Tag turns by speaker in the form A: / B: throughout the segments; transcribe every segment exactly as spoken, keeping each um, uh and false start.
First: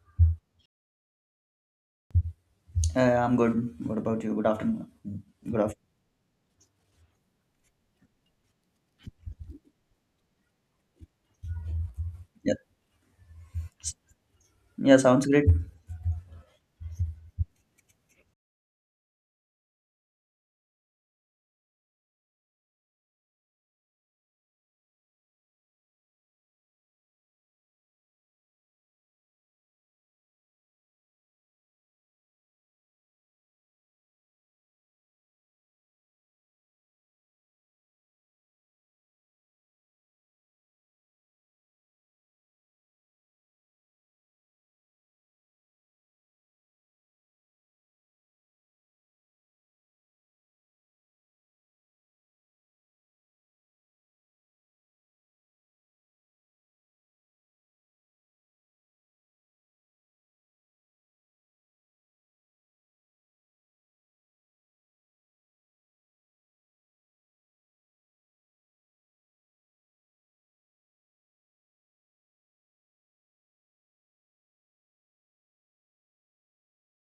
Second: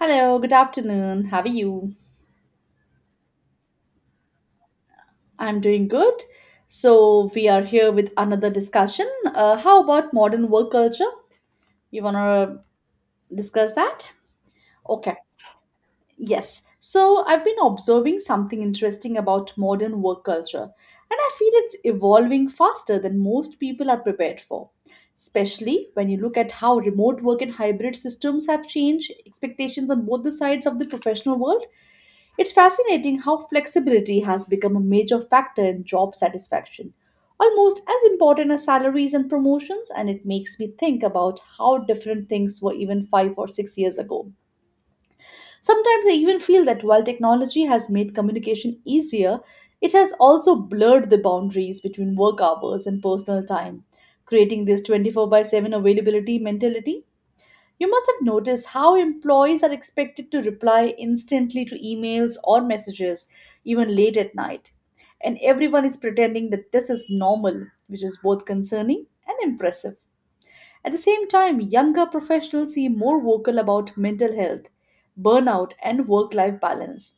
A: Hello, good afternoon. How are you?
B: Uh, I'm good. What about you? Good afternoon. Good
A: I'm
B: afternoon.
A: doing good. So, we are here with another discussion. Uh, how about modern work culture? You want
B: Yeah.
A: to discuss that?
B: Yeah,
A: Okay,
B: sounds great.
A: yes. So, I've been observing something interesting about modern work culture, and I feel it's evolving faster than most people are prepared for. Especially when you look at how remote work and hybrid systems have changed expectations on both the sides of the professional world. It's fascinating how flexibility has become a major factor in job satisfaction, almost as important as salaries and promotions, and it makes me think about how different things were even five or six years ago. Sometimes I even feel that while technology has made communication easier, it has also blurred the boundaries between work hours and personal time, creating this twenty-four by seven availability mentality. You must have noticed how employees are expected to reply instantly to emails or messages, even late at night. And everyone is pretending that this is normal, which is both concerning and impressive. At the same time, younger professionals seem more vocal about mental health, burnout, and work life balance,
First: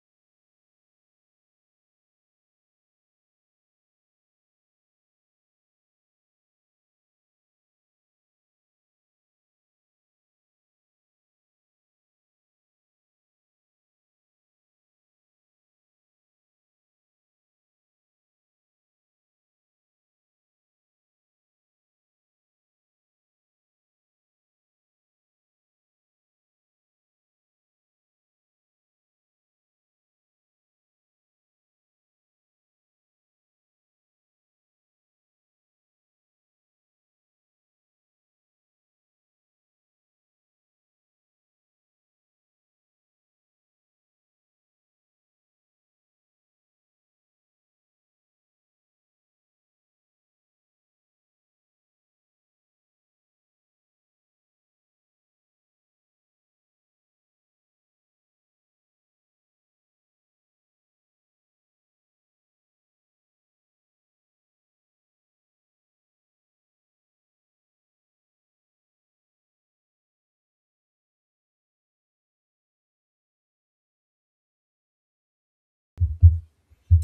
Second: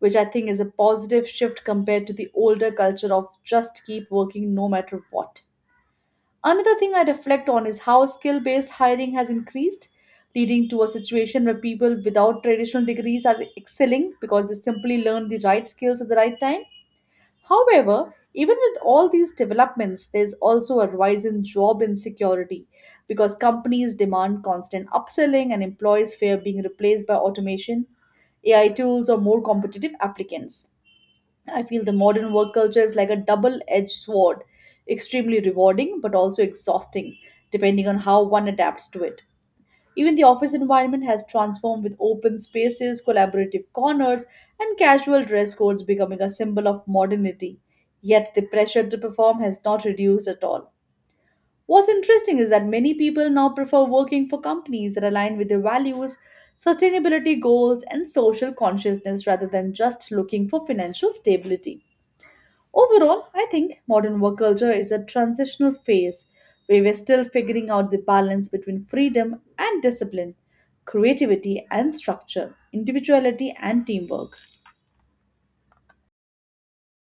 A: which I think is a positive shift compared to the older culture of just keep working no matter what. Another thing I reflect on is how skill based hiring has increased, leading to a situation where people without traditional degrees are excelling because they simply learn the right skills at the right time. However, even with all these developments, there's also a rise in job insecurity because companies demand constant upselling and employees fear being replaced by automation, A I tools, or more competitive applicants. I feel the modern work culture is like a double edged sword, extremely rewarding but also exhausting, depending on how one adapts to it. Even the office environment has transformed with open spaces, collaborative corners, and casual dress codes becoming a symbol of modernity. Yet the pressure to perform has not reduced at all. What's interesting is that many people now prefer working for companies that align with their values, sustainability goals, and social consciousness rather than just looking for financial stability. Overall, I think modern work culture is a transitional phase where we're still figuring out the balance between freedom and discipline, creativity and structure, individuality and teamwork.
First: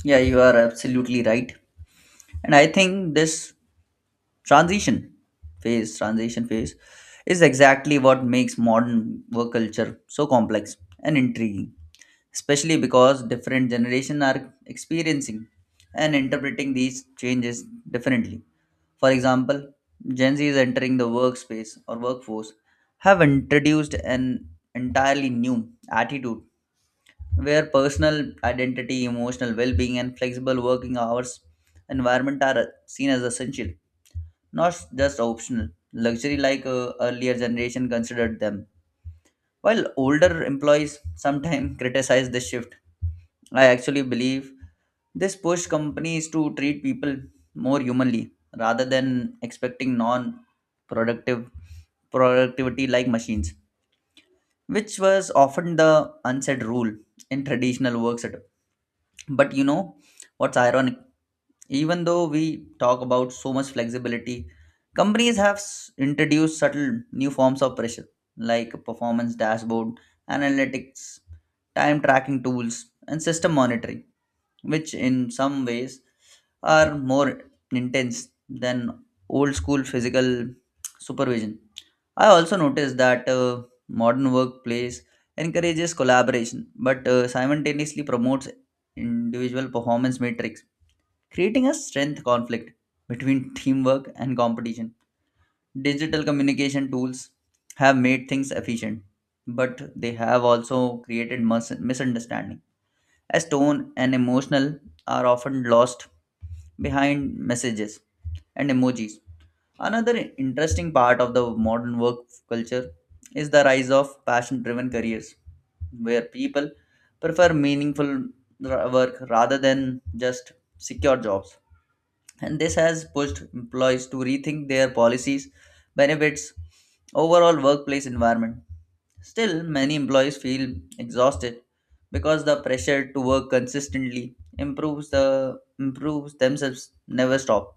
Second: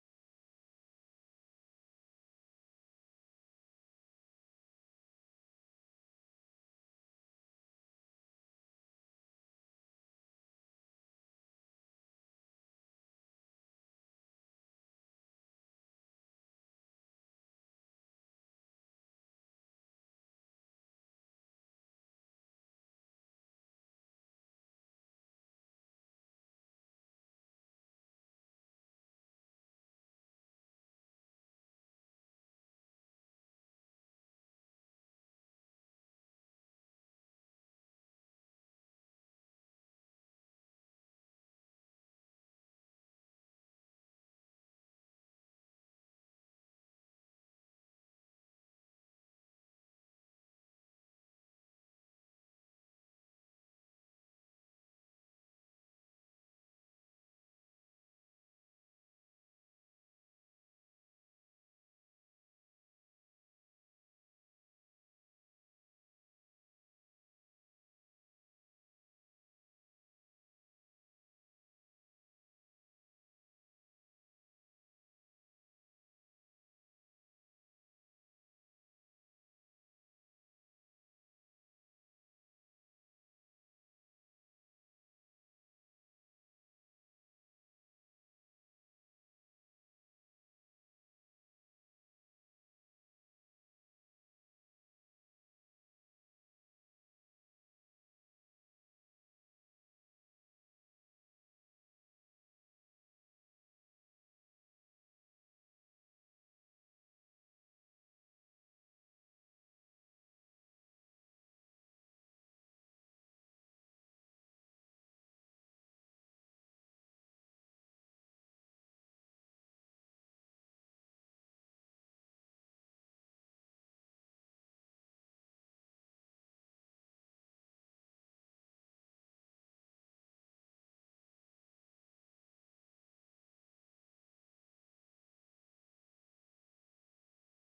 B: Yeah, you are absolutely right. And I think this transition phase, transition phase, is exactly what makes modern work culture so complex and intriguing, especially because different generations are experiencing and interpreting these changes differently. For example, Gen Z is entering the workspace or workforce have introduced an entirely new attitude where personal identity, emotional well being, and flexible working hours environment are seen as essential, not just optional. Luxury like uh, earlier generation considered them. While older employees sometimes criticize this shift, I actually believe this pushed companies to treat people more humanly rather than expecting non productive productivity like machines, which was often the unsaid rule in traditional work setup. But you know what's ironic, even though we talk about so much flexibility, companies have s- introduced subtle new forms of pressure like performance dashboard analytics, time tracking tools, and system monitoring, which in some ways are more intense than old school physical supervision. I also noticed that uh, modern workplace encourages collaboration but uh, simultaneously promotes individual performance metrics, creating a strength conflict between teamwork and competition. Digital communication tools have made things efficient, but they have also created mus- misunderstanding as tone and emotional are often lost behind messages and emojis. Another interesting part of the modern work culture is the rise of passion driven careers, where people prefer meaningful ra- work rather than just secure jobs, and this has pushed employees to rethink their policies, benefits, overall workplace environment. Still, many employees feel exhausted because the pressure to work consistently improves the improves themselves never stop.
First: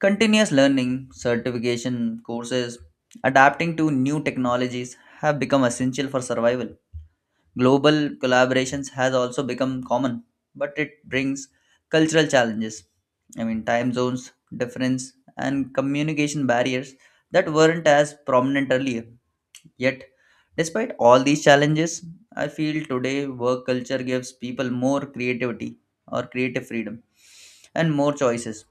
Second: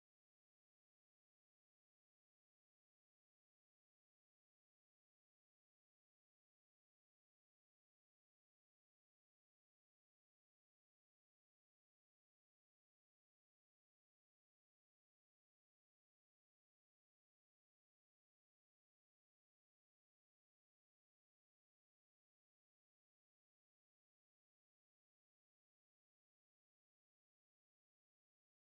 B: Continuous learning, certification courses, adapting to new technologies have become essential for survival. Global collaborations has also become common, but it brings cultural challenges. I mean, time zones, difference, and communication barriers that weren't as prominent earlier. Yet, despite all these challenges, I feel today work culture gives people more creativity or creative freedom and more choices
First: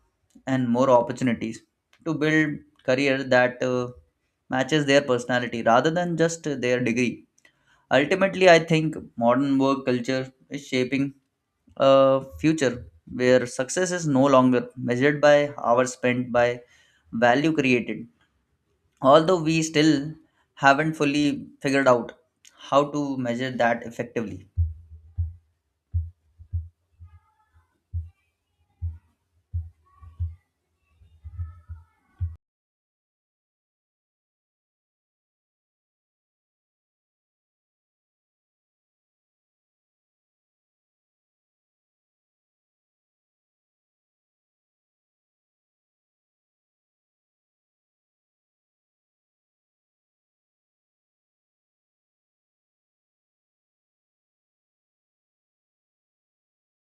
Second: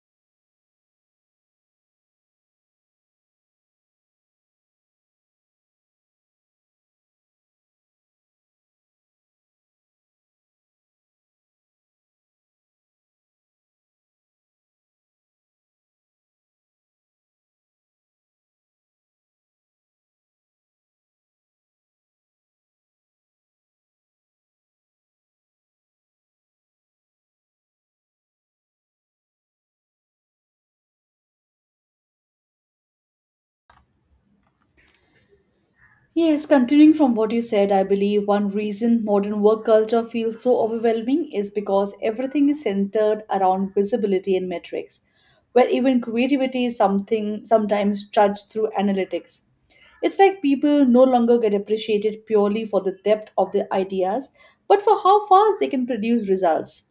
B: and more opportunities to build career that uh, matches their personality rather than just their degree. Ultimately, I think modern work culture is shaping a future where success is no longer measured by hours spent, by value created. Although we still haven't fully figured out how to measure that effectively.
A: Yes, continuing from what you said, I believe one reason modern work culture feels so overwhelming is because everything is centered around visibility and metrics, where even creativity is something sometimes judged through analytics. It's like people no longer get appreciated purely for the depth of their ideas, but for how fast they can produce results,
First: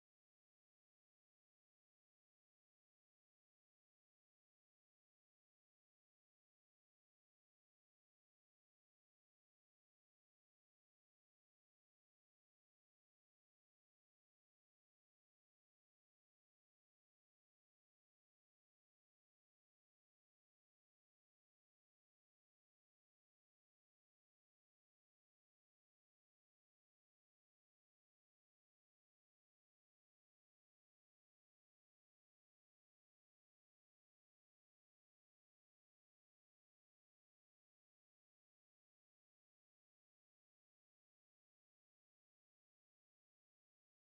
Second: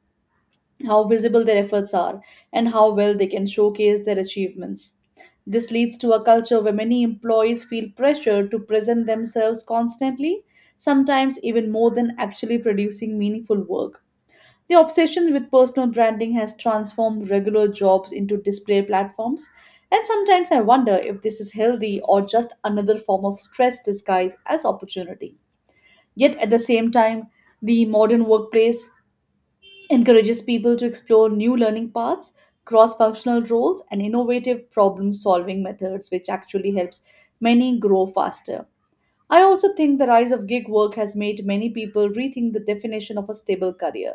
A: how visible their efforts are, and how well they can showcase their achievements. This leads to a culture where many employees feel pressure to present themselves constantly, sometimes even more than actually producing meaningful work. The obsession with personal branding has transformed regular jobs into display platforms, and sometimes I wonder if this is healthy or just another form of stress disguised as opportunity. Yet at the same time, the modern workplace encourages people to explore new learning paths, cross functional roles, and innovative problem solving methods, which actually helps many grow faster. I also think the rise of gig work has made many people rethink the definition of a stable career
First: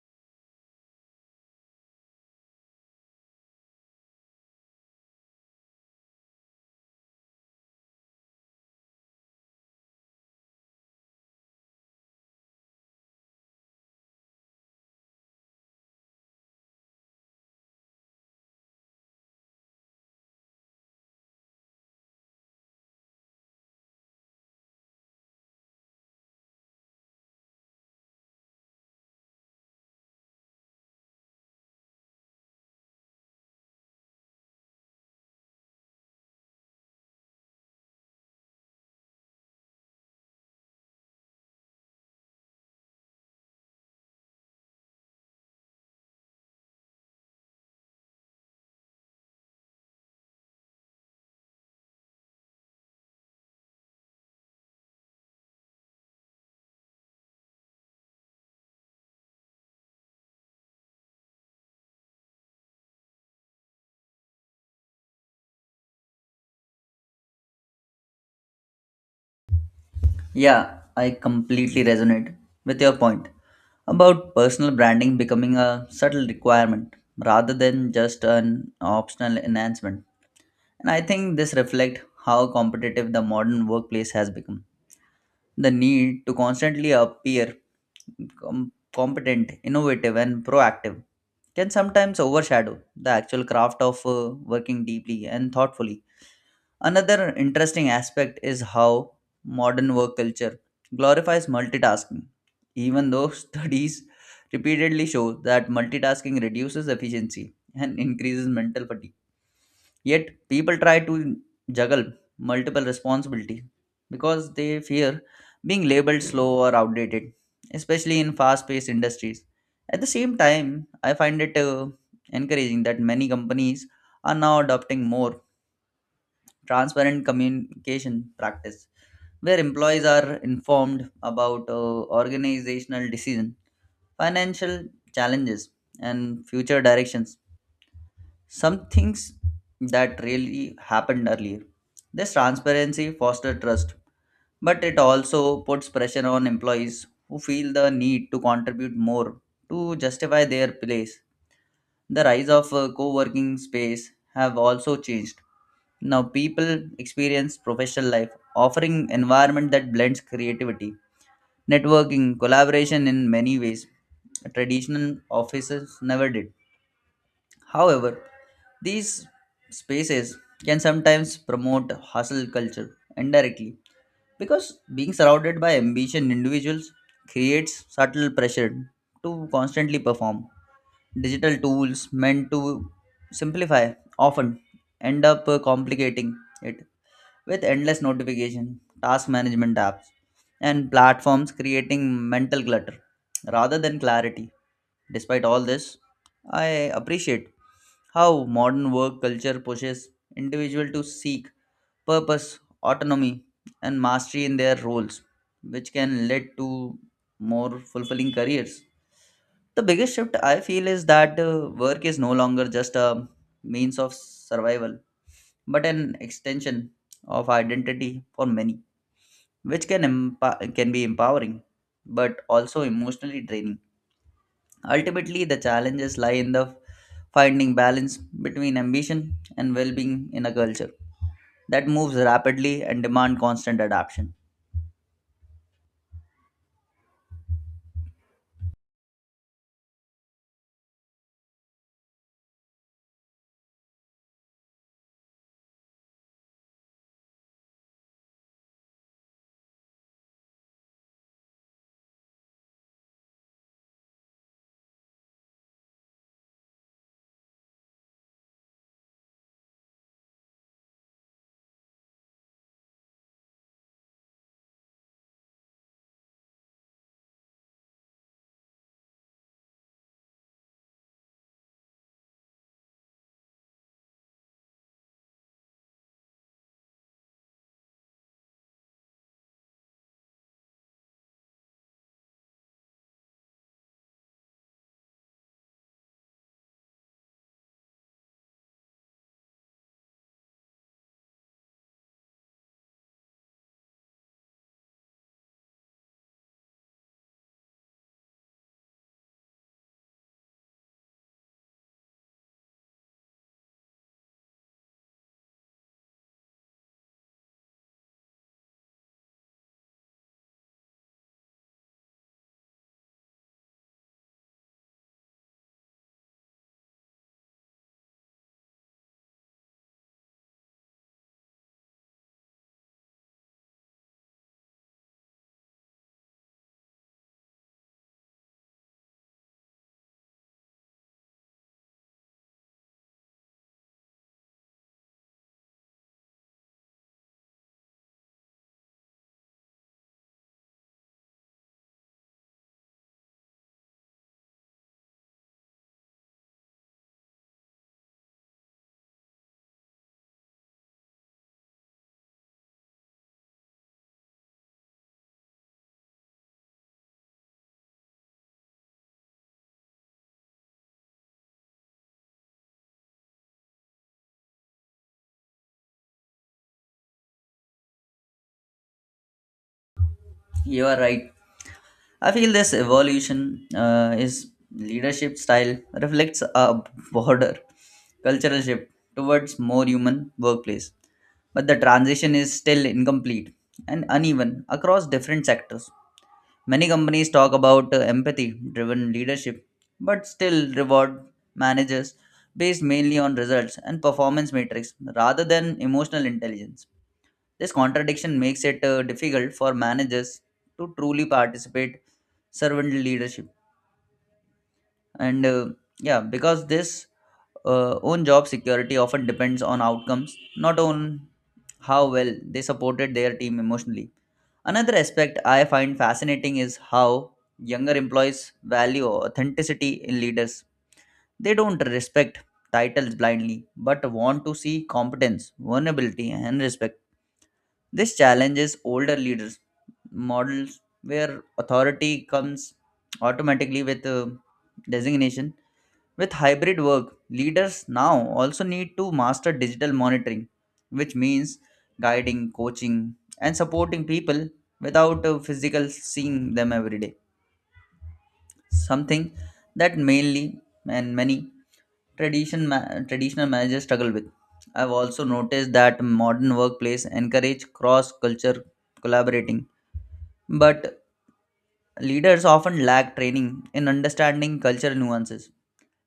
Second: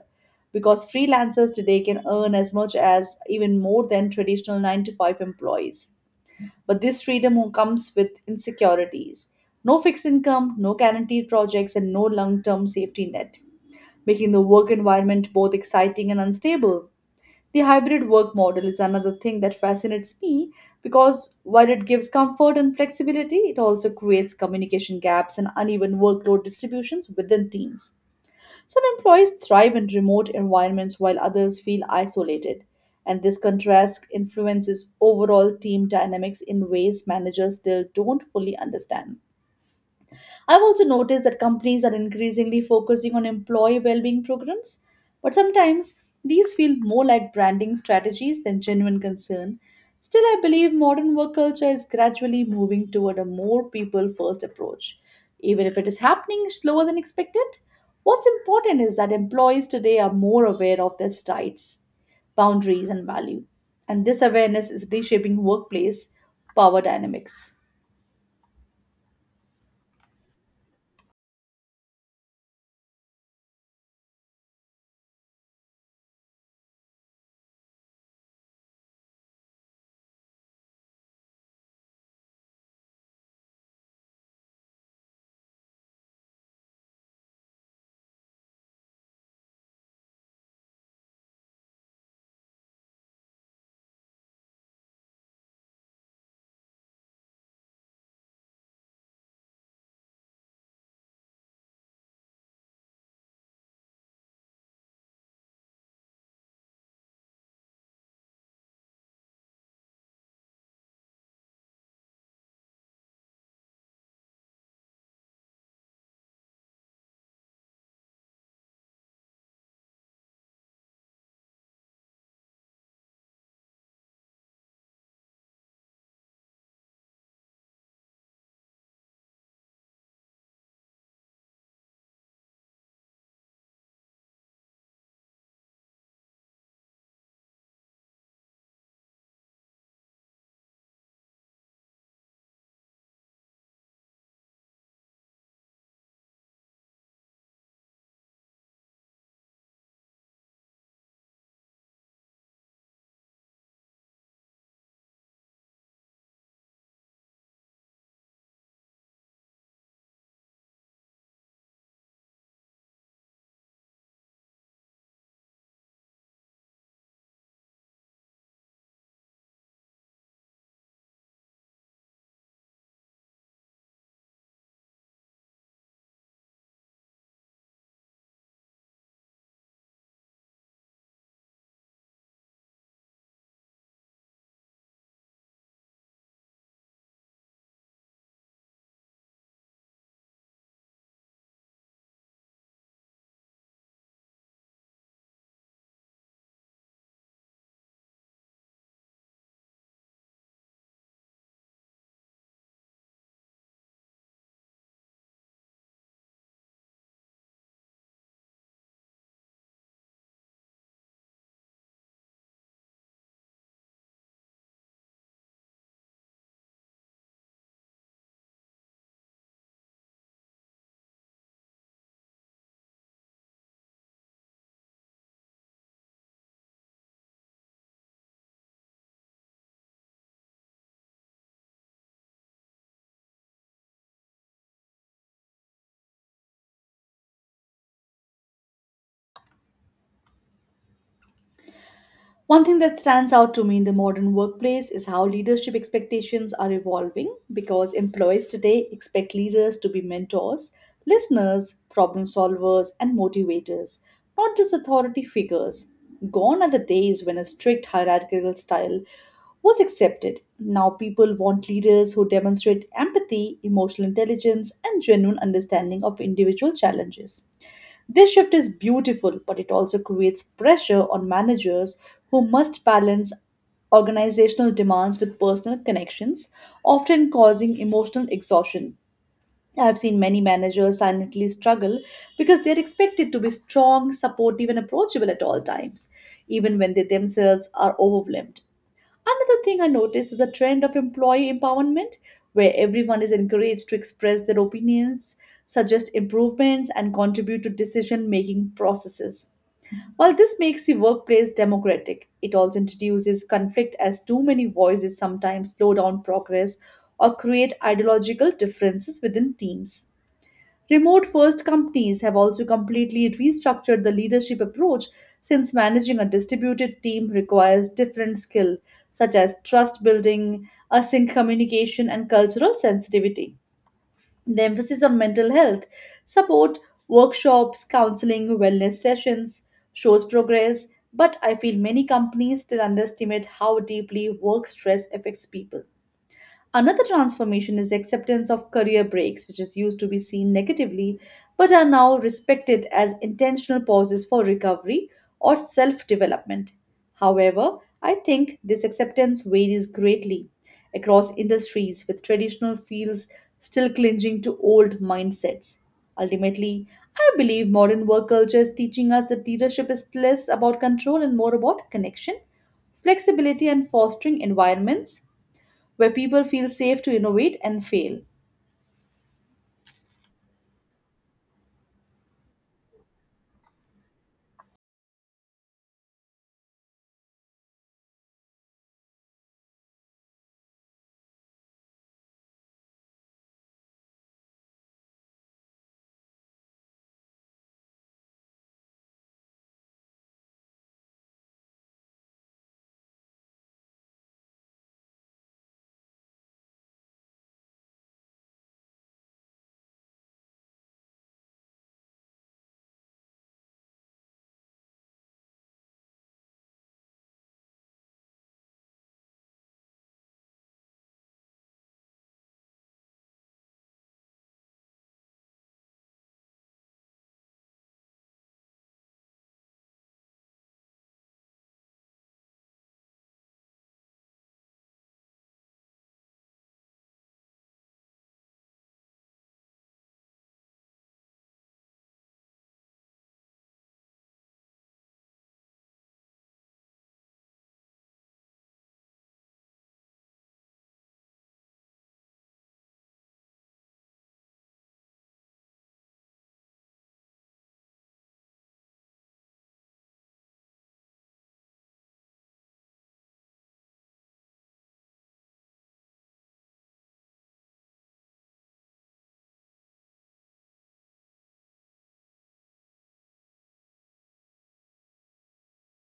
A: because freelancers today can earn as much as even more than traditional nine to five employees. But this freedom comes with insecurities: no fixed income, no guaranteed projects, and no long term safety net, making the work environment both exciting and unstable. The hybrid work model is another thing that fascinates me because while it gives comfort and flexibility, it also creates communication gaps and uneven workload distributions within teams. Some employees thrive in remote environments while others feel isolated, and this contrast influences overall team dynamics in ways managers still don't fully understand. I've also noticed that companies are increasingly focusing on employee well-being programs, but sometimes these feel more like branding strategies than genuine concern. Still, I believe modern work culture is gradually moving toward a more people-first approach, even if it is happening slower than expected. What's important is that employees today are more aware of their rights, boundaries, and value, and this awareness is reshaping workplace power dynamics.
B: Yeah, I completely resonate with your point about personal branding becoming a subtle requirement rather than just an optional enhancement. And I think this reflects how competitive the modern workplace has become. The need to constantly appear com- competent, innovative, and proactive can sometimes overshadow the actual craft of uh, working deeply and thoughtfully. Another interesting aspect is how modern work culture glorifies multitasking, even though studies repeatedly show that multitasking reduces efficiency and increases mental fatigue. Yet people try to juggle multiple responsibility because they fear being labeled slow or outdated, especially in fast-paced industries. At the same time, I find it uh, encouraging that many companies are now adopting more transparent communication practice where employees are informed about uh, organizational decision, financial challenges, and future directions, some things that really happened earlier. This transparency fosters trust, but it also puts pressure on employees who feel the need to contribute more to justify their place. The rise of uh, co-working space have also changed. Now people experience professional life offering environment that blends creativity, networking, collaboration in many ways traditional offices never did. However, these spaces can sometimes promote hustle culture indirectly because being surrounded by ambition individuals creates subtle pressure to constantly perform. Digital tools meant to simplify often end up uh, complicating it with endless notification, task management apps, and platforms creating mental clutter rather than clarity. Despite all this, I appreciate how modern work culture pushes individuals to seek purpose, autonomy, and mastery in their roles, which can lead to more fulfilling careers. The biggest shift I feel is that uh, work is no longer just a means of survival, but an extension of identity for many, which can emp- can be empowering, but also emotionally draining. Ultimately, the challenges lie in the finding balance between ambition and well-being in a culture that moves rapidly and demand constant adaptation.
A: One thing that stands out to me in the modern workplace is how leadership expectations are evolving because employees today expect leaders to be mentors, listeners, problem solvers, and motivators, not just authority figures. Gone are the days when a strict hierarchical style was accepted. Now people want leaders who demonstrate empathy, emotional intelligence, and genuine understanding of individual challenges. This shift is beautiful, but it also creates pressure on managers who must balance organizational demands with personal connections, often causing emotional exhaustion. I've seen many managers silently struggle because they're expected to be strong, supportive, and approachable at all times, even when they themselves are overwhelmed. Another thing I noticed is a trend of employee empowerment where everyone is encouraged to express their opinions, suggest improvements, and contribute to decision making processes. While this makes the workplace democratic, it also introduces conflict as too many voices sometimes slow down progress or create ideological differences within teams. Remote first companies have also completely restructured the leadership approach since managing a distributed team requires different skill such as trust building, async communication and cultural sensitivity. The emphasis on mental health, support, workshops, counseling, wellness sessions shows progress, but I feel many companies still underestimate how deeply work stress affects people. Another transformation is the acceptance of career breaks, which is used to be seen negatively but are now respected as intentional pauses for recovery or self development. However, I think this acceptance varies greatly across industries, with traditional fields still clinging to old mindsets. Ultimately, I believe modern work culture is teaching us that leadership is less about control and more about connection, flexibility, and fostering environments where people feel safe to innovate and fail.
B: You are right. I feel this evolution uh, is leadership style reflects a broader cultural shift towards more human workplace, but the transition is still incomplete and uneven across different sectors. Many companies talk about uh, empathy driven leadership, but still reward managers based mainly on results and performance metrics rather than emotional intelligence. This contradiction makes it uh, difficult for managers to truly participate servant leadership and uh, yeah, because this uh, own job security often depends on outcomes, not on how well they supported their team emotionally. Another aspect I find fascinating is how younger employees value authenticity in leaders. They don't respect titles blindly but want to see competence, vulnerability, and respect. This challenges older leaders models where authority comes automatically with uh, designation. With hybrid work, leaders now also need to master digital monitoring, which means guiding, coaching, and supporting people without a physical seeing them every day. Something that mainly and many tradition ma- traditional managers struggle with. I've also noticed that modern workplace encourage cross-culture collaborating, but leaders often lack training in understanding cultural nuances,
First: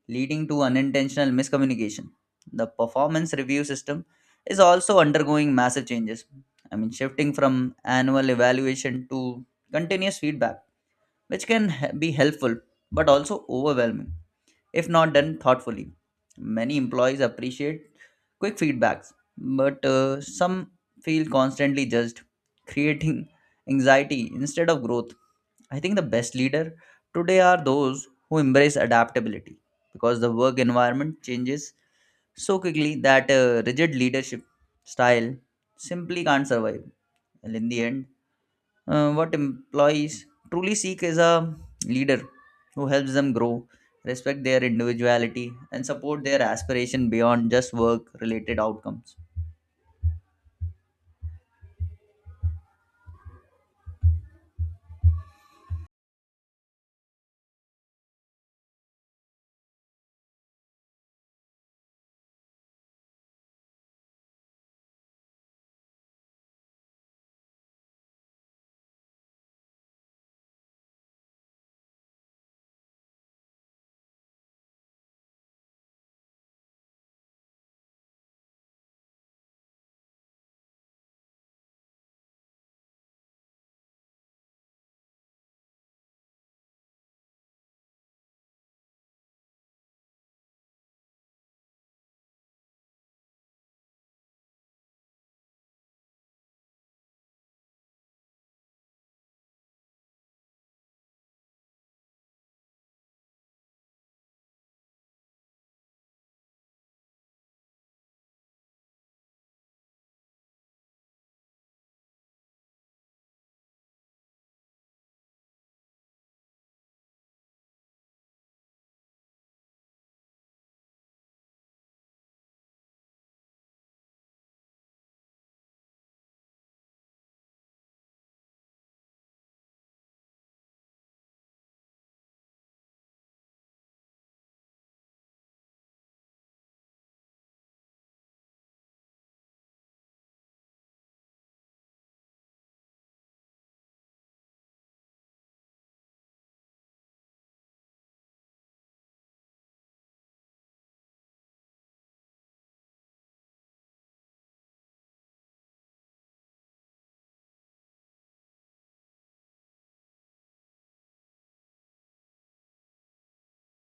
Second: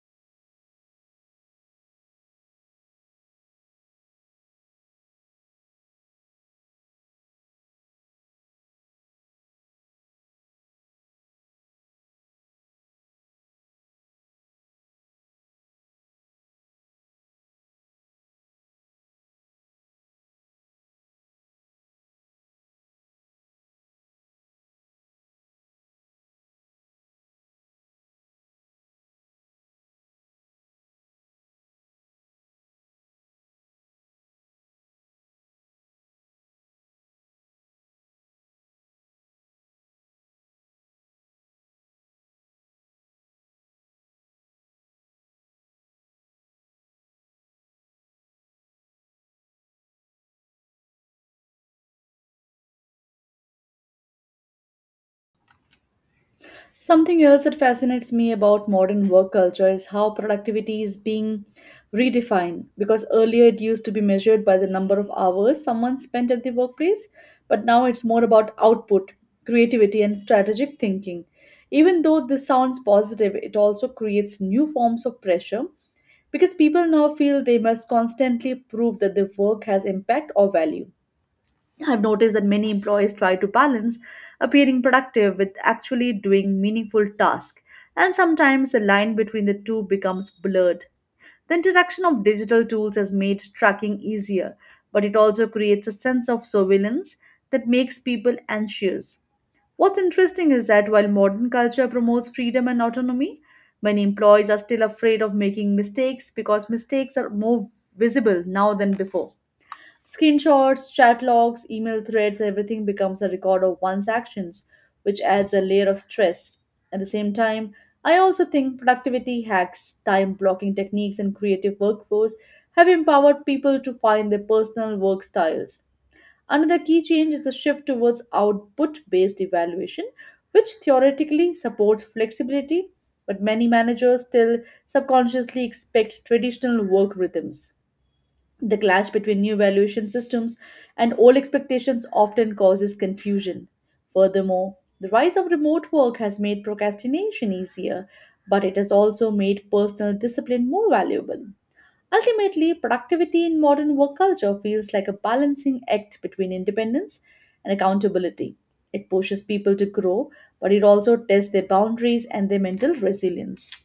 B: leading to unintentional miscommunication. The performance review system is also undergoing massive changes. I mean, shifting from annual evaluation to continuous feedback, which can h- be helpful but also overwhelming if not done thoughtfully. Many employees appreciate quick feedbacks, but uh, some feel constantly judged, creating anxiety instead of growth. I think the best leader today are those who embrace adaptability because the work environment changes so quickly that uh, rigid leadership style simply can't survive. And in the end, uh, what employees truly seek is a leader who helps them grow, respect their individuality, and support their aspiration beyond just work related outcomes.
A: Something else that fascinates me about modern work culture is how productivity is being redefined because earlier it used to be measured by the number of hours someone spent at the workplace, but now it's more about output, creativity, and strategic thinking. Even though this sounds positive, it also creates new forms of pressure because people now feel they must constantly prove that their work has impact or value. I've noticed that many employees try to balance appearing productive with actually doing meaningful tasks, and sometimes the line between the two becomes blurred. The introduction of digital tools has made tracking easier, but it also creates a sense of surveillance that makes people anxious. What's interesting is that while modern culture promotes freedom and autonomy, many employees are still afraid of making mistakes because mistakes are more visible now than before. Screenshots, chat logs, email threads, everything becomes a record of one's actions, which adds a layer of stress. At the same time, I also think productivity hacks, time blocking techniques, and creative workflows have empowered people to find their personal work styles. Another key change is the shift towards output based evaluation, which theoretically supports flexibility, but many managers still subconsciously expect traditional work rhythms. The clash between new valuation systems and old expectations often causes confusion. Furthermore, the rise of remote work has made procrastination easier, but it has also made personal discipline more valuable. Ultimately, productivity in modern work culture feels like a balancing act between independence and accountability. It pushes people to grow, but it also tests their boundaries and their mental resilience.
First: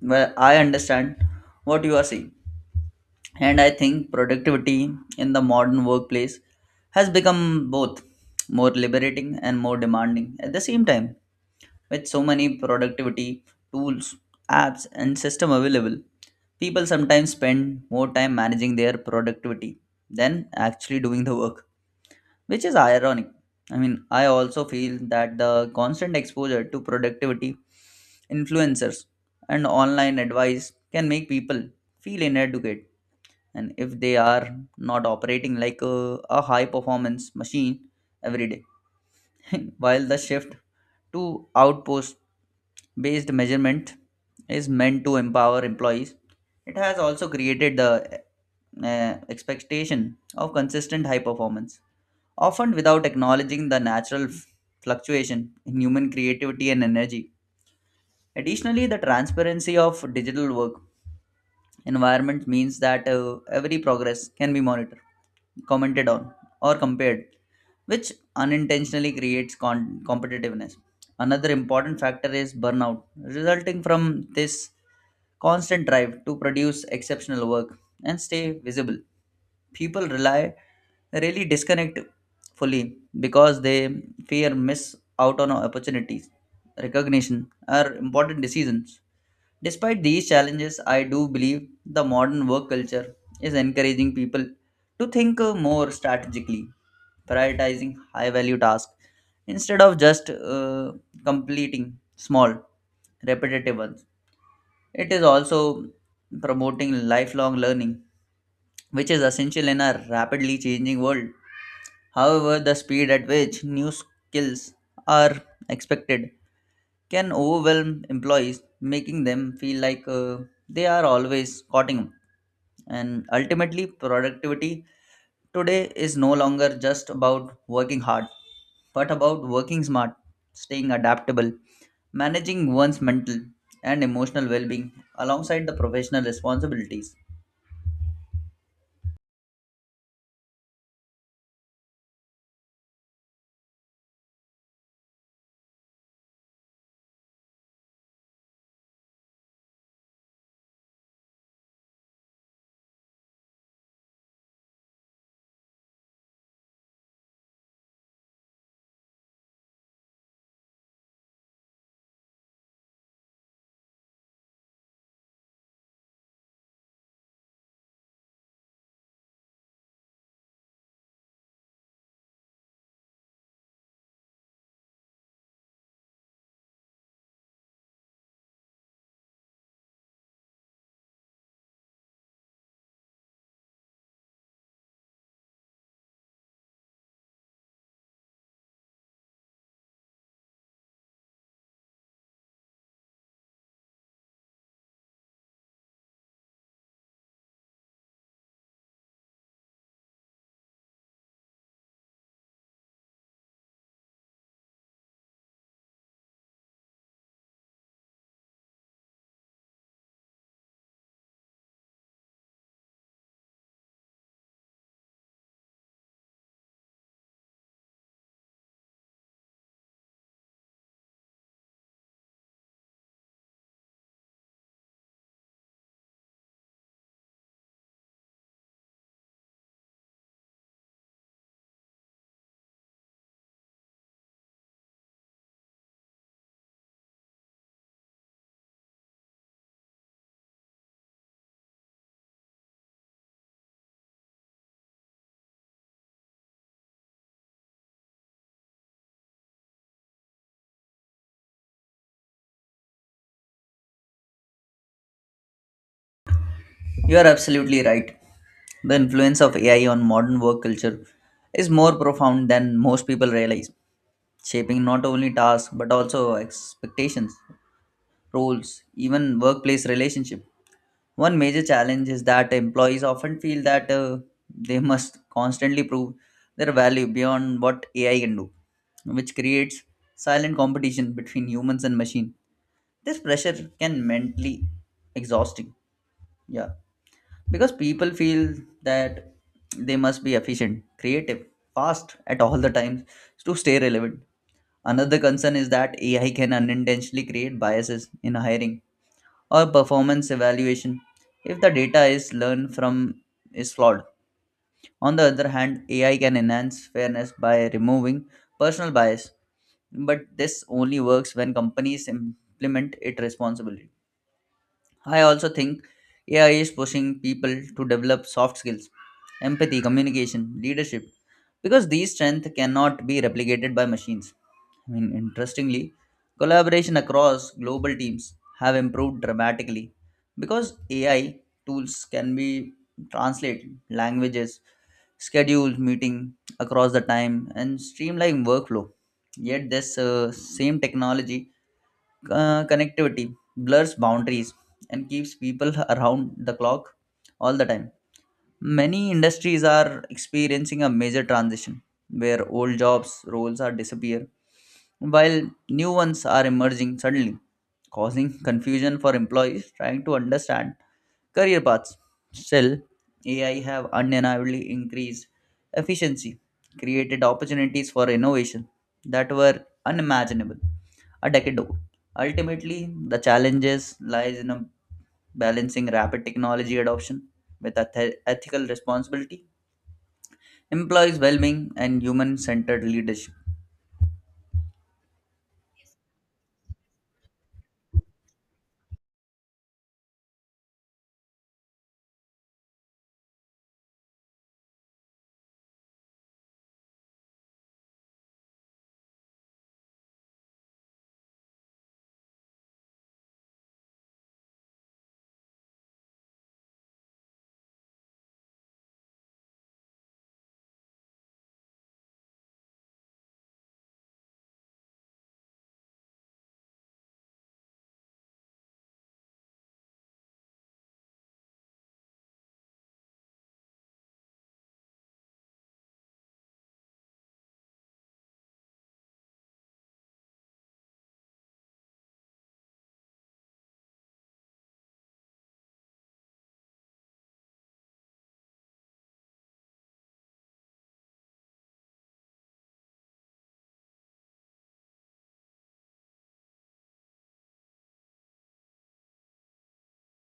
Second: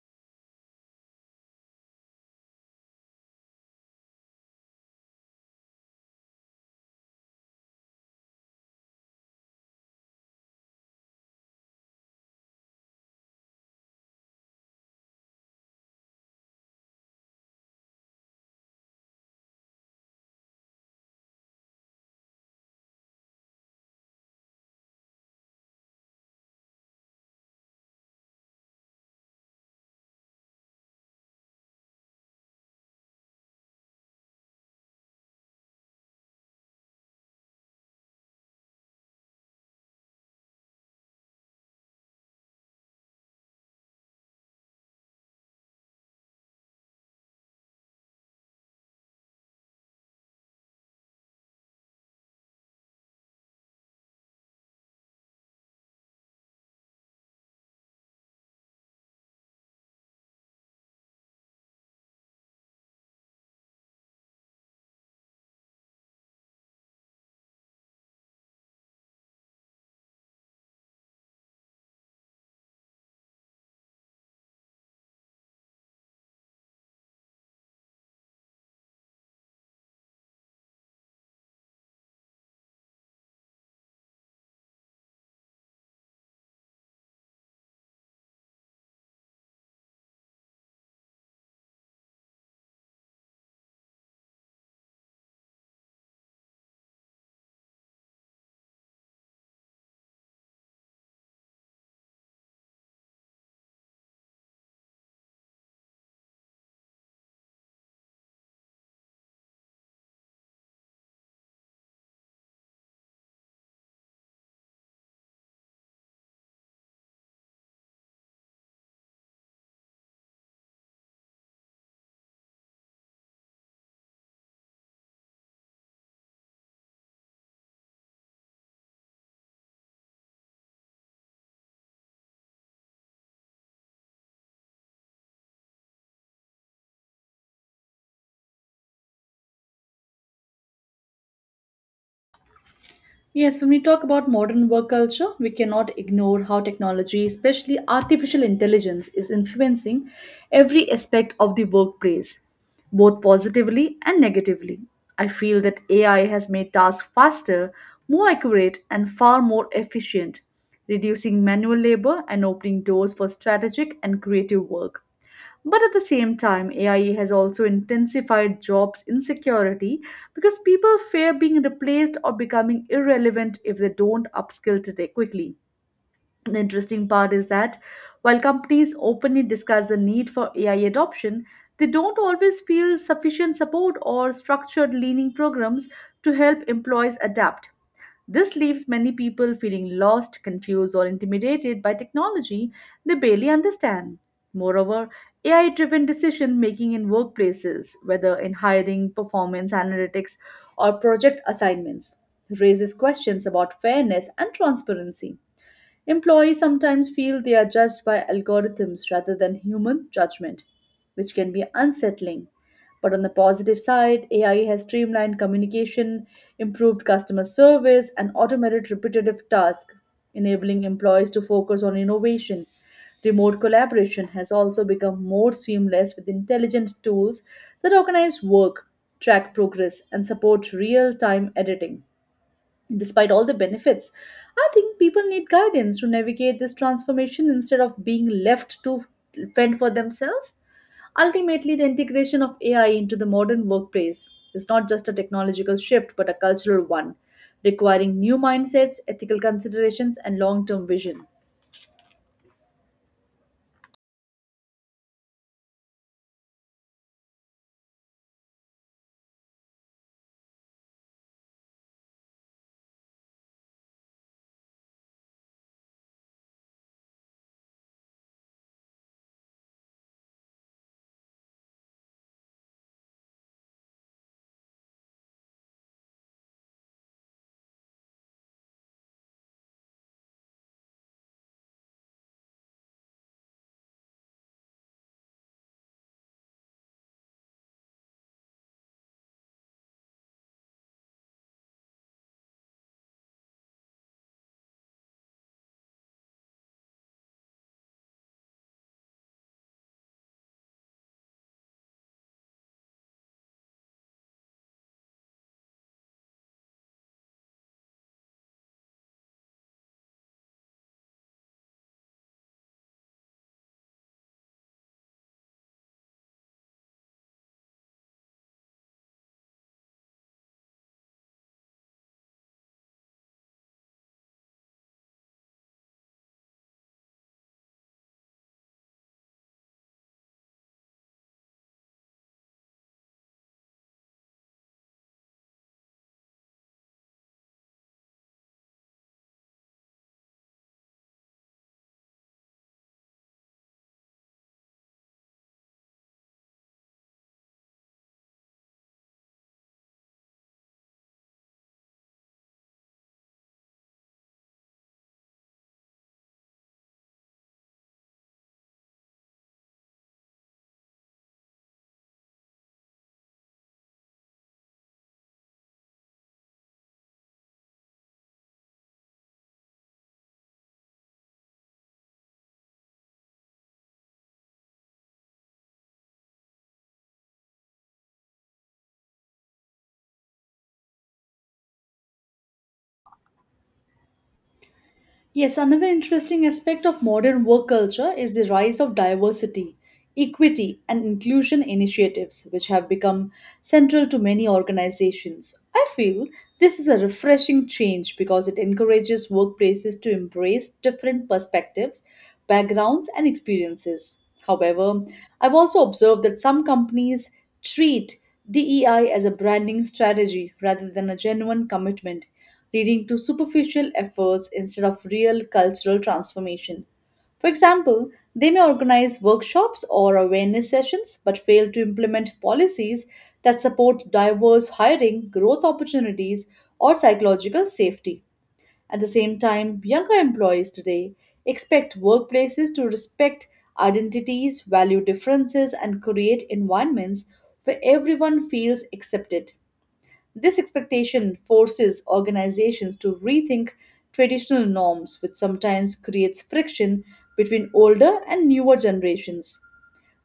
B: Well, I understand what you are saying. And I think productivity in the modern workplace has become both more liberating and more demanding at the same time. With so many productivity tools, apps, and system available, people sometimes spend more time managing their productivity than actually doing the work, which is ironic. I mean, I also feel that the constant exposure to productivity influencers and online advice can make people feel inadequate, and if they are not operating like a, a high performance machine every day. While the shift to outpost based measurement is meant to empower employees, it has also created the uh, expectation of consistent high performance, often without acknowledging the natural f- fluctuation in human creativity and energy. Additionally, the transparency of digital work environment means that uh, every progress can be monitored, commented on, or compared, which unintentionally creates con- competitiveness. Another important factor is burnout, resulting from this constant drive to produce exceptional work and stay visible. People rely really disconnect fully because they fear miss out on opportunities, recognition, or important decisions. Despite these challenges, I do believe the modern work culture is encouraging people to think uh, more strategically, prioritizing high value tasks instead of just uh, completing small, repetitive ones. It is also promoting lifelong learning, which is essential in a rapidly changing world. However, the speed at which new skills are expected can overwhelm employees, making them feel like uh, they are always cutting. And ultimately, productivity today is no longer just about working hard, but about working smart, staying adaptable, managing one's mental and emotional well being alongside the professional responsibilities.
A: Yes, when we talk about modern work culture, we cannot ignore how technology, especially artificial intelligence, is influencing every aspect of the workplace, both positively and negatively. I feel that A I has made tasks faster, more accurate, and far more efficient, reducing manual labor and opening doors for strategic and creative work. But at the same time, A I has also intensified jobs insecurity because people fear being replaced or becoming irrelevant if they don't upskill today quickly. The interesting part is that while companies openly discuss the need for A I adoption, they don't always feel sufficient support or structured leaning programs to help employees adapt. This leaves many people feeling lost, confused, or intimidated by technology they barely understand. Moreover, A I driven decision making in workplaces, whether in hiring, performance analytics, or project assignments, raises questions about fairness and transparency. Employees sometimes feel they are judged by algorithms rather than human judgment, which can be unsettling. But on the positive side, A I has streamlined communication, improved customer service, and automated repetitive tasks, enabling employees to focus on innovation. Remote collaboration has also become more seamless with intelligent tools that organize work, track progress, and support real time editing. Despite all the benefits, I think people need guidance to navigate this transformation instead of being left to fend for themselves. Ultimately, the integration of A I into the modern workplace is not just a technological shift but a cultural one, requiring new mindsets, ethical considerations, and long term vision.
B: You are absolutely right. The influence of A I on modern work culture is more profound than most people realize, shaping not only tasks but also expectations, roles, even workplace relationship. One major challenge is that employees often feel that uh, they must constantly prove their value beyond what A I can do, which creates silent competition between humans and machine. This pressure can mentally exhausting. Yeah, because people feel that they must be efficient, creative, fast at all the times to stay relevant. Another concern is that A I can unintentionally create biases in hiring or performance evaluation if the data is learned from is flawed. On the other hand, A I can enhance fairness by removing personal bias, but this only works when companies implement it responsibly. I also think A I is pushing people to develop soft skills, empathy, communication, leadership, because these strengths cannot be replicated by machines. I mean, interestingly, collaboration across global teams have improved dramatically because A I tools can be translate languages, schedule meeting across the time, and streamline workflow. Yet this uh, same technology uh, connectivity blurs boundaries and keeps people around the clock all the time. Many industries are experiencing a major transition where old jobs roles are disappear while new ones are emerging suddenly, causing confusion for employees trying to understand career paths. Still, A I have undeniably increased efficiency, created opportunities for innovation that were unimaginable a decade ago. Ultimately, the challenges lies in a balancing rapid technology adoption with eth- ethical responsibility, employees' well-being, and human-centered leadership.
A: Yes, another interesting aspect of modern work culture is the rise of diversity, equity, and inclusion initiatives, which have become central to many organizations. I feel this is a refreshing change because it encourages workplaces to embrace different perspectives, backgrounds, and experiences. However, I've also observed that some companies treat D E I as a branding strategy rather than a genuine commitment, leading to superficial efforts instead of real cultural transformation. For example, they may organize workshops or awareness sessions but fail to implement policies that support diverse hiring, growth opportunities, or psychological safety. At the same time, younger employees today expect workplaces to respect identities, value differences, and create environments where everyone feels accepted. This expectation forces organizations to rethink traditional norms, which sometimes creates friction between older and newer generations.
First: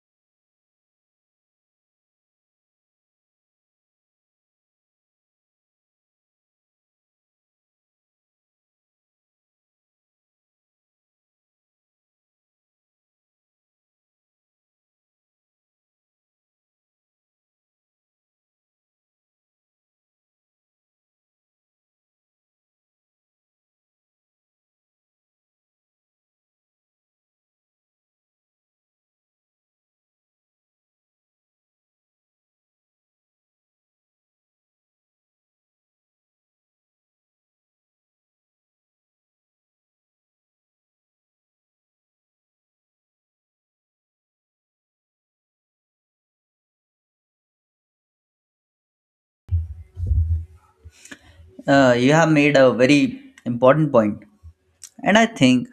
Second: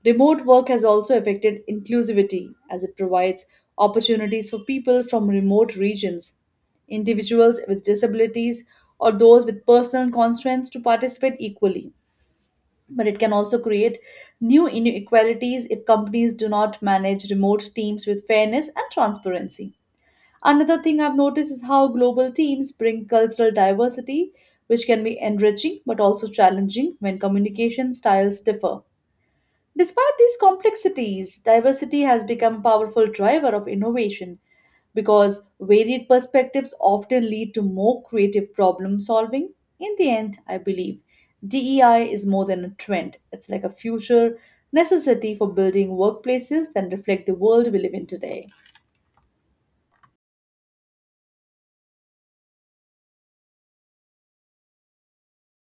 A: Remote work has also affected inclusivity as it provides opportunities for people from remote regions, individuals with disabilities, or those with personal constraints to participate equally. But it can also create new inequalities if companies do not manage remote teams with fairness and transparency. Another thing I've noticed is how global teams bring cultural diversity, which can be enriching but also challenging when communication styles differ. Despite these complexities, diversity has become a powerful driver of innovation because varied perspectives often lead to more creative problem solving. In the end, I believe D E I is more than a trend, it's like a future necessity for building workplaces that reflect the world we live in today.
B: Uh, you have made a very important point, and I think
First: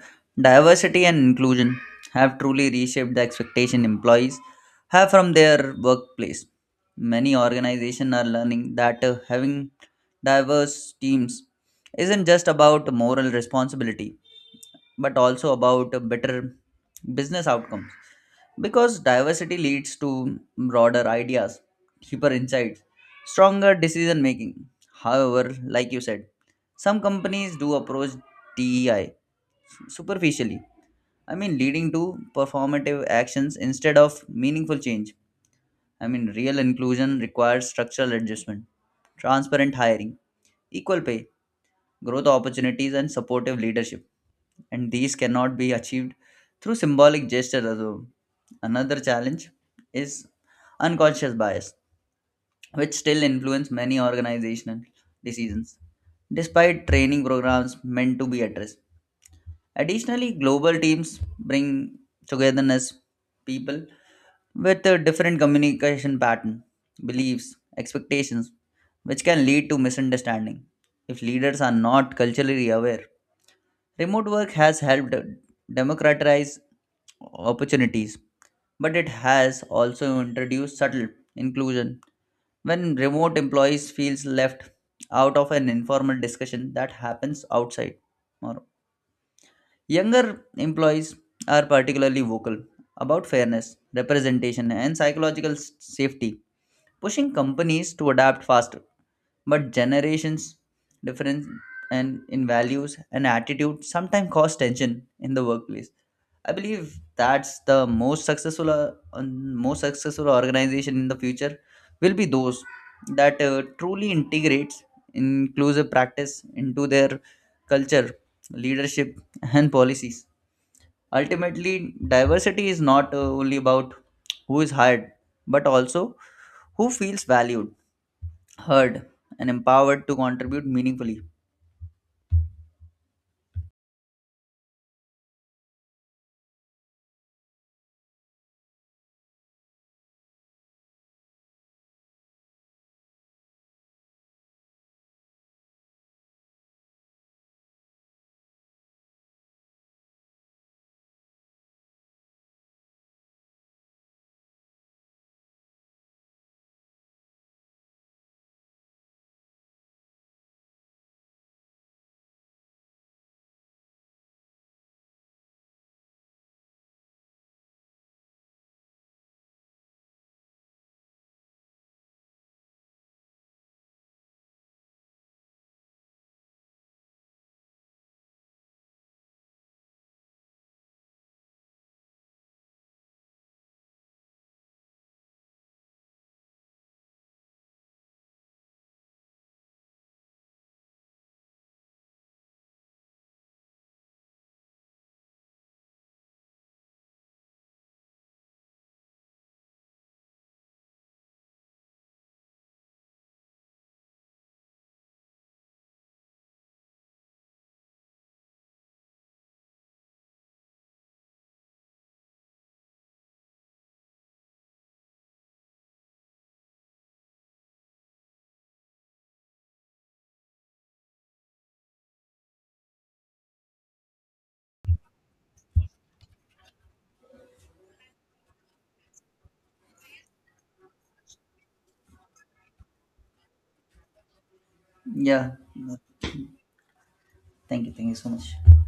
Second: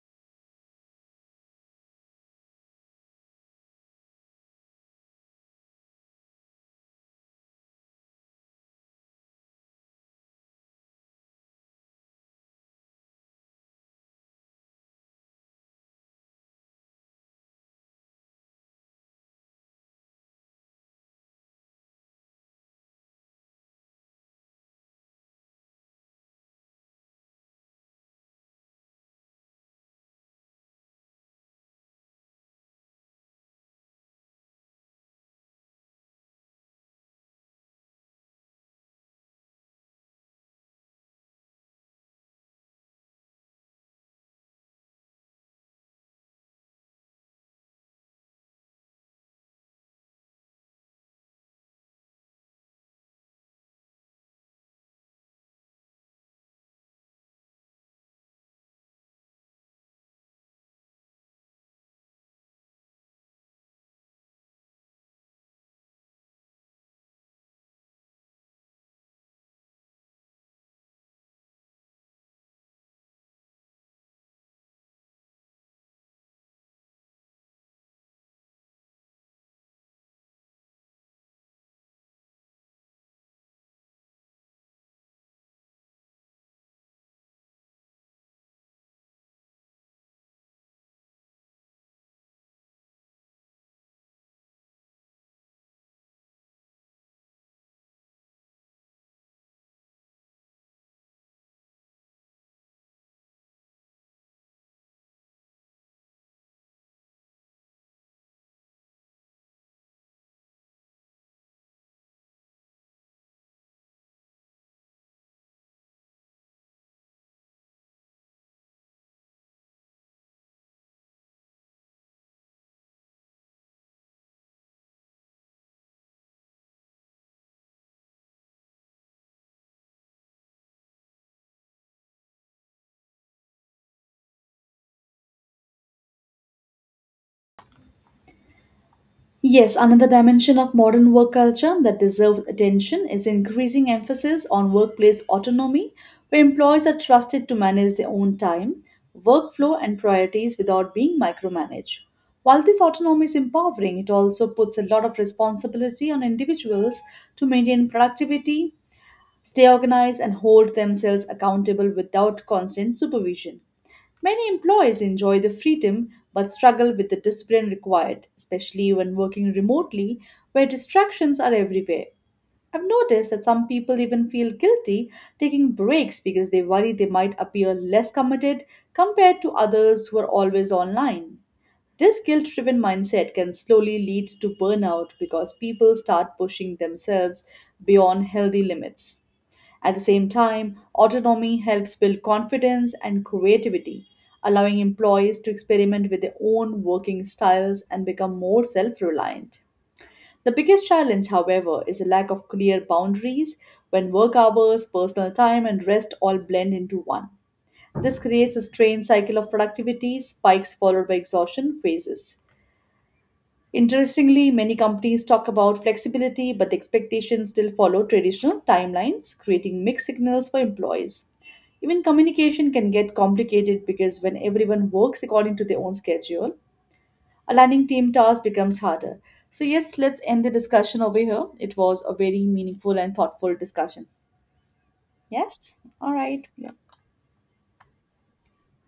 B: diversity and inclusion have truly reshaped the expectation employees have from their workplace. Many organizations are learning that uh, having diverse teams isn't just about moral responsibility, but also about uh, better business outcomes, because diversity leads to broader ideas, deeper insights, stronger decision making. However, like you said, some companies do approach D E I superficially. I mean, leading to performative actions instead of meaningful change. I mean, real inclusion requires structural adjustment, transparent hiring, equal pay, growth opportunities, and supportive leadership, and these cannot be achieved through symbolic gestures alone. Another challenge is unconscious bias, which still influence many organizational decisions, despite training programs meant to be addressed. Additionally, global teams bring togetherness people with a different communication pattern, beliefs, expectations, which can lead to misunderstanding if leaders are not culturally aware. Remote work has helped democratize opportunities, but it has also introduced subtle inclusion. When remote employees feels left out of an informal discussion that happens outside. Or younger employees are particularly vocal about fairness, representation, and psychological s- safety, pushing companies to adapt faster. But generations difference and in values and attitude sometimes cause tension in the workplace. I believe that's the most successful uh, um, most successful organization in the future will be those that uh, truly integrates inclusive practice into their culture, leadership, and policies. Ultimately, diversity is not uh, only about who is hired but also who feels valued, heard, and empowered to contribute meaningfully.
A: Yes, another dimension of modern work culture that deserves attention is increasing emphasis on workplace autonomy, where employees are trusted to manage their own time, workflow, and priorities without being micromanaged. While this autonomy is empowering, it also puts a lot of responsibility on individuals to maintain productivity, stay organized, and hold themselves accountable without constant supervision. Many employees enjoy the freedom but struggle with the discipline required, especially when working remotely where distractions are everywhere. I've noticed that some people even feel guilty taking breaks because they worry they might appear less committed compared to others who are always online. This guilt driven mindset can slowly lead to burnout because people start pushing themselves beyond healthy limits. At the same time, autonomy helps build confidence and creativity, allowing employees to experiment with their own working styles and become more self reliant. The biggest challenge, however, is a lack of clear boundaries when work hours, personal time, and rest all blend into one. This creates a strained cycle of productivity, spikes followed by exhaustion phases. Interestingly, many companies talk about flexibility, but the expectations still follow traditional timelines, creating mixed signals for employees. Even communication can get complicated because when everyone works according to their own schedule, aligning team tasks becomes harder. So, yes, let's end the discussion over here. It was a very meaningful and thoughtful discussion.
B: Yeah.
A: Yes? All right. Yeah.
B: Thank you. Thank you so much.